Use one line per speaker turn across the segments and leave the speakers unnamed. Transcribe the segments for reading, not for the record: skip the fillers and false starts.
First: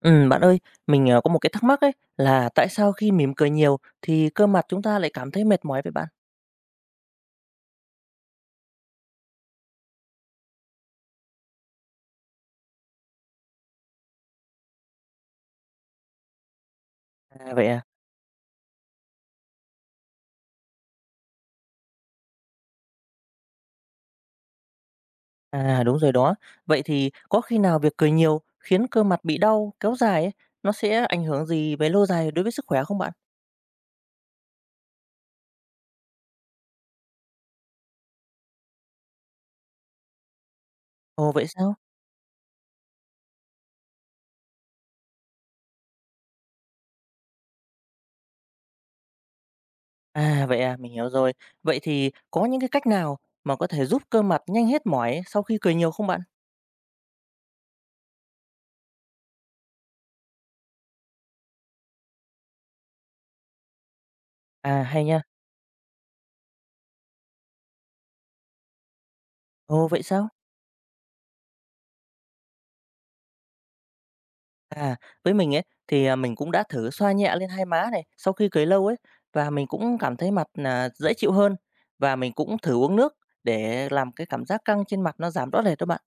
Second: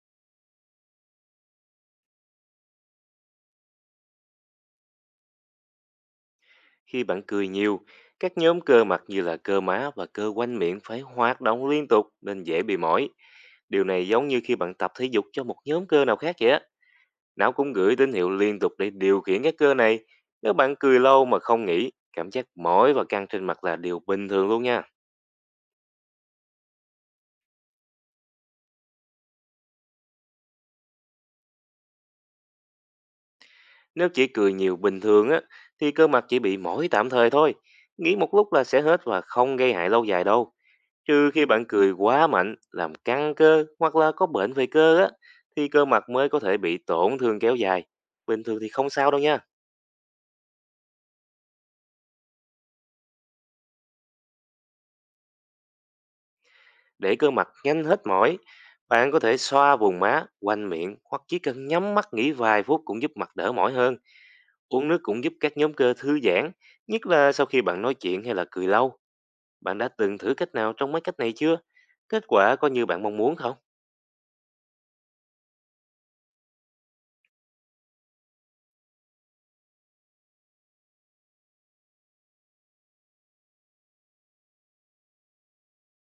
Bạn ơi, mình, có một cái thắc mắc ấy, là tại sao khi mỉm cười nhiều thì cơ mặt chúng ta lại cảm thấy mệt mỏi vậy bạn?
Khi bạn cười nhiều, các nhóm cơ mặt như là cơ má và cơ quanh miệng phải hoạt động liên tục nên dễ bị mỏi. Điều này giống như khi bạn tập thể dục cho một nhóm cơ nào khác vậy á. Não
À, vậy
cũng
à?
gửi tín hiệu liên tục để điều khiển các cơ này. Nếu bạn cười lâu mà không nghỉ, cảm giác mỏi và căng trên mặt là điều bình thường luôn nha.
À, đúng rồi đó. Vậy thì có khi nào việc cười nhiều khiến cơ mặt bị đau kéo dài ấy, nó sẽ ảnh hưởng gì về lâu dài đối với sức khỏe không bạn?
Nếu chỉ cười nhiều bình thường á, thì cơ mặt chỉ bị mỏi tạm thời thôi. Nghỉ một lúc là sẽ hết và không gây hại lâu dài đâu. Trừ
Ồ,
khi
vậy
bạn
sao?
cười quá mạnh, làm căng cơ hoặc là có bệnh về cơ á, thì cơ mặt mới có thể bị tổn thương kéo dài. Bình thường thì không sao đâu nha.
À, vậy à, mình hiểu rồi. Vậy thì có những cái cách nào mà có thể giúp cơ mặt nhanh hết mỏi sau khi cười nhiều không bạn?
Để cơ mặt nhanh hết mỏi, bạn có thể xoa vùng má, quanh miệng hoặc chỉ cần nhắm mắt nghỉ vài phút cũng giúp mặt đỡ mỏi hơn.
À,
Uống nước
hay nha.
cũng giúp các nhóm cơ thư giãn, nhất là sau khi bạn nói chuyện hay là cười lâu. Bạn
Ồ,
đã
vậy
từng
sao?
thử cách nào trong mấy cách này chưa? Kết quả có như bạn mong muốn không?
À, với mình ấy thì, à, mình cũng đã thử xoa nhẹ lên hai má này sau khi cười lâu ấy, và mình cũng cảm thấy mặt là dễ chịu hơn. Và mình cũng thử uống nước để làm cái cảm giác căng trên mặt nó giảm rõ rệt đó bạn.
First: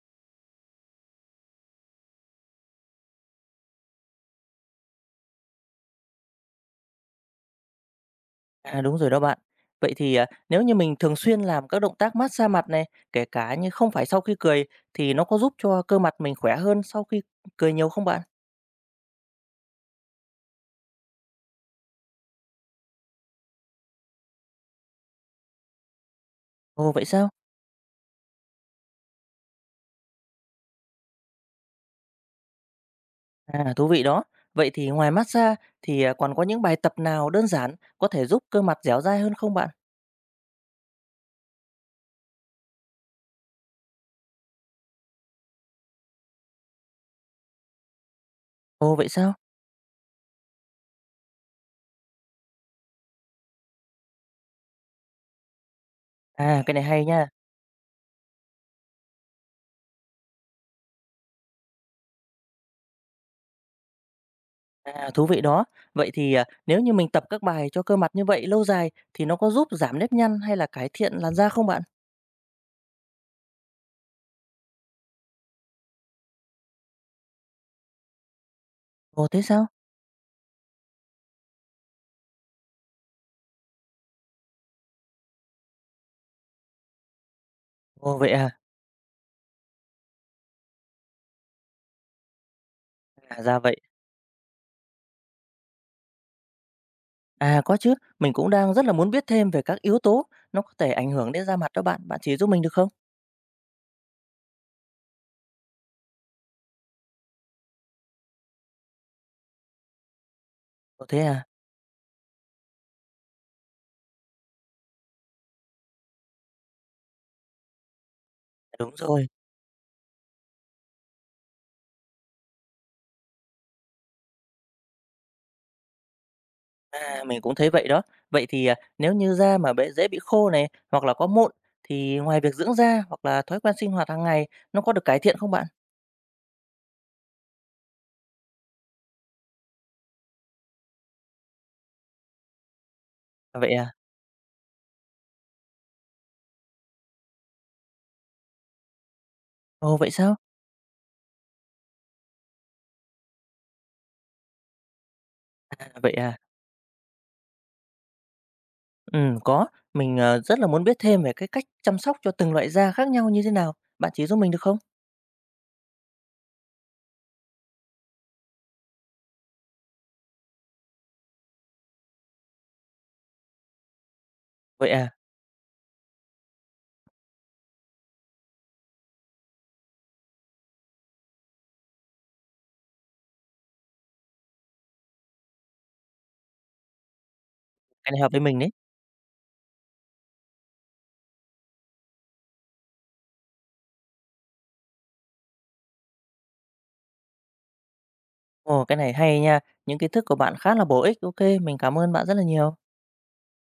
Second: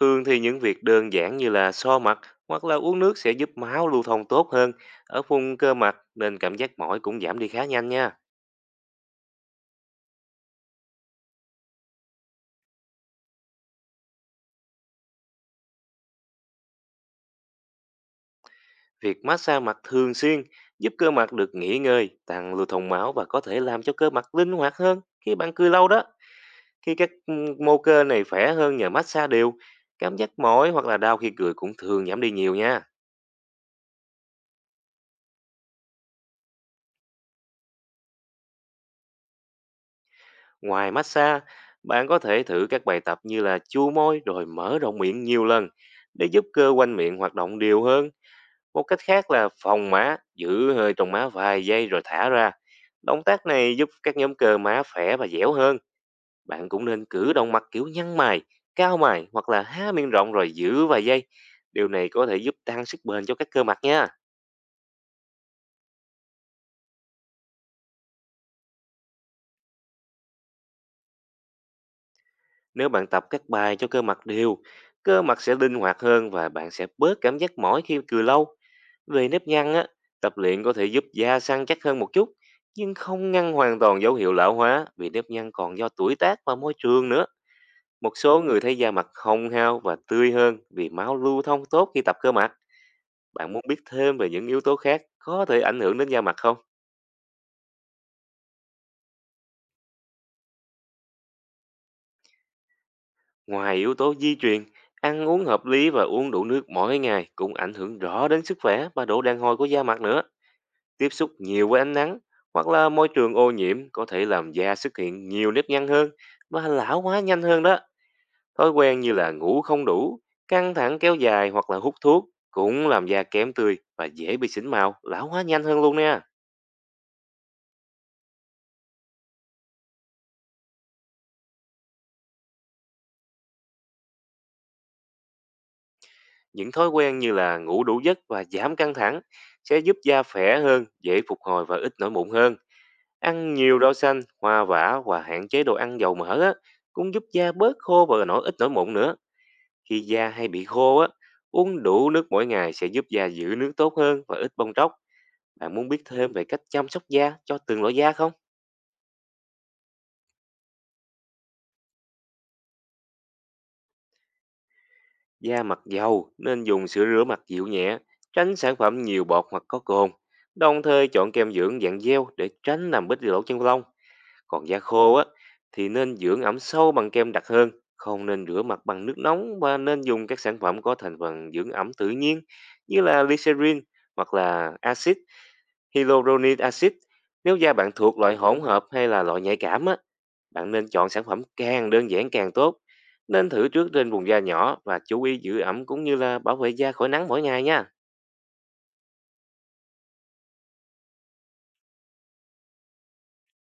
Thường thì những việc đơn giản như là so mặt hoặc là uống nước sẽ giúp máu lưu thông tốt hơn ở vùng cơ mặt nên cảm giác mỏi cũng giảm đi khá nhanh nha.
À, đúng rồi đó bạn. Vậy thì, à, nếu như mình thường xuyên làm các động tác mát xa mặt này, kể cả như không phải sau khi cười thì nó có giúp cho cơ mặt mình khỏe hơn sau khi cười nhiều không bạn?
Việc massage mặt thường xuyên giúp cơ mặt được nghỉ ngơi, tăng lưu thông máu và có thể làm cho cơ mặt linh hoạt hơn khi bạn cười lâu đó.
Ồ,
Khi
vậy
các
sao?
mô cơ này khỏe hơn nhờ massage đều, cảm giác mỏi hoặc là đau khi cười cũng thường giảm đi nhiều nha.
À, thú vị đó. Vậy thì ngoài mát xa thì, à, còn có những bài tập nào đơn giản có thể giúp cơ mặt dẻo dai hơn không bạn?
Ngoài massage, bạn có thể thử các bài tập như là chu môi rồi mở rộng miệng nhiều lần để giúp cơ quanh miệng hoạt động đều hơn. Một
Ồ,
cách
vậy
khác
sao?
là phòng má, giữ hơi trong má vài giây rồi thả ra. Động tác này giúp các nhóm cơ má khỏe và dẻo hơn.
À,
Bạn
cái này
cũng
hay
nên
nha.
cử động mặt kiểu nhăn mày, cao mày hoặc là há miệng rộng rồi giữ vài giây. Điều này có thể giúp tăng sức bền cho các cơ mặt nha.
À, thú vị đó. Vậy thì, à, nếu như mình tập các bài cho cơ mặt như vậy lâu dài thì nó có giúp giảm nếp nhăn hay là cải thiện làn da không bạn?
Nếu bạn tập các bài cho cơ mặt đều, cơ mặt sẽ linh hoạt hơn và bạn sẽ bớt cảm giác mỏi khi cười lâu. Về
Ồ, thế
nếp
sao?
nhăn á, tập luyện có thể giúp da săn chắc hơn một chút, nhưng không ngăn hoàn toàn dấu hiệu lão hóa vì nếp nhăn còn do tuổi tác và môi trường nữa. Một
Ồ, vậy
số
à?
người thấy da mặt hồng hao và tươi hơn vì máu lưu thông tốt khi tập cơ mặt.
À,
Bạn
ra
muốn
vậy.
biết thêm về những yếu tố khác có thể ảnh hưởng đến da mặt không?
À, có chứ. Mình cũng đang rất là muốn biết thêm về các yếu tố nó có thể ảnh hưởng đến da mặt đó bạn. Bạn chỉ giúp mình được không?
Ngoài yếu tố di truyền, ăn uống hợp lý và uống đủ nước mỗi ngày cũng ảnh hưởng rõ đến sức khỏe và độ đàn hồi của da mặt nữa.
Ồ,
Tiếp
thế
xúc
à?
nhiều với ánh nắng hoặc là môi trường ô nhiễm có thể làm da xuất hiện nhiều nếp nhăn hơn và lão hóa nhanh hơn đó. Thói
Đúng
quen như
rồi.
là ngủ không đủ, căng thẳng kéo dài hoặc là hút thuốc cũng làm da kém tươi và dễ bị xỉn màu, lão hóa nhanh hơn luôn nha.
À, mình cũng thấy vậy đó. Vậy thì, à, nếu như da mà bị dễ bị khô này hoặc là có mụn thì ngoài việc dưỡng da hoặc là thói quen sinh hoạt hàng ngày nó có được cải thiện không bạn?
Những thói quen như là ngủ đủ giấc và giảm căng thẳng sẽ giúp da khỏe hơn, dễ phục hồi và ít nổi mụn hơn. Ăn
À, vậy
nhiều
à?
rau xanh, hoa vả và hạn chế đồ ăn dầu mỡ á, cũng giúp da bớt khô và nổi ít nổi mụn nữa.
Ồ,
Khi
vậy
da
sao?
hay bị khô á, uống đủ nước mỗi ngày sẽ giúp da giữ nước tốt hơn và ít bong tróc. Bạn
À,
muốn biết
vậy
thêm
à?
về cách chăm sóc da cho từng loại da không?
Có. Mình, rất là muốn biết thêm về cái cách chăm sóc cho từng loại da khác nhau như thế nào. Bạn chỉ giúp mình được không?
Da mặt dầu nên dùng sữa rửa mặt dịu nhẹ, tránh sản phẩm nhiều bọt hoặc có cồn. Đồng thời chọn kem dưỡng dạng gel để tránh làm bít lỗ chân lông. Còn da
Vậy à,
khô á, thì nên dưỡng ẩm sâu bằng kem đặc hơn. Không nên rửa mặt bằng nước nóng và nên dùng các sản phẩm có thành phần dưỡng ẩm tự nhiên như là glycerin hoặc là axit hyaluronic acid. Nếu da bạn
cái
thuộc
này hợp
loại
với mình
hỗn
đấy.
hợp hay là loại nhạy cảm á, bạn nên chọn sản phẩm càng đơn giản càng tốt. Nên thử trước trên vùng da nhỏ và chú ý giữ ẩm cũng như là bảo vệ da khỏi nắng mỗi ngày nha.
Ồ, cái này hay nha. Những kiến thức của bạn khá là bổ ích. OK, mình cảm ơn bạn rất là nhiều.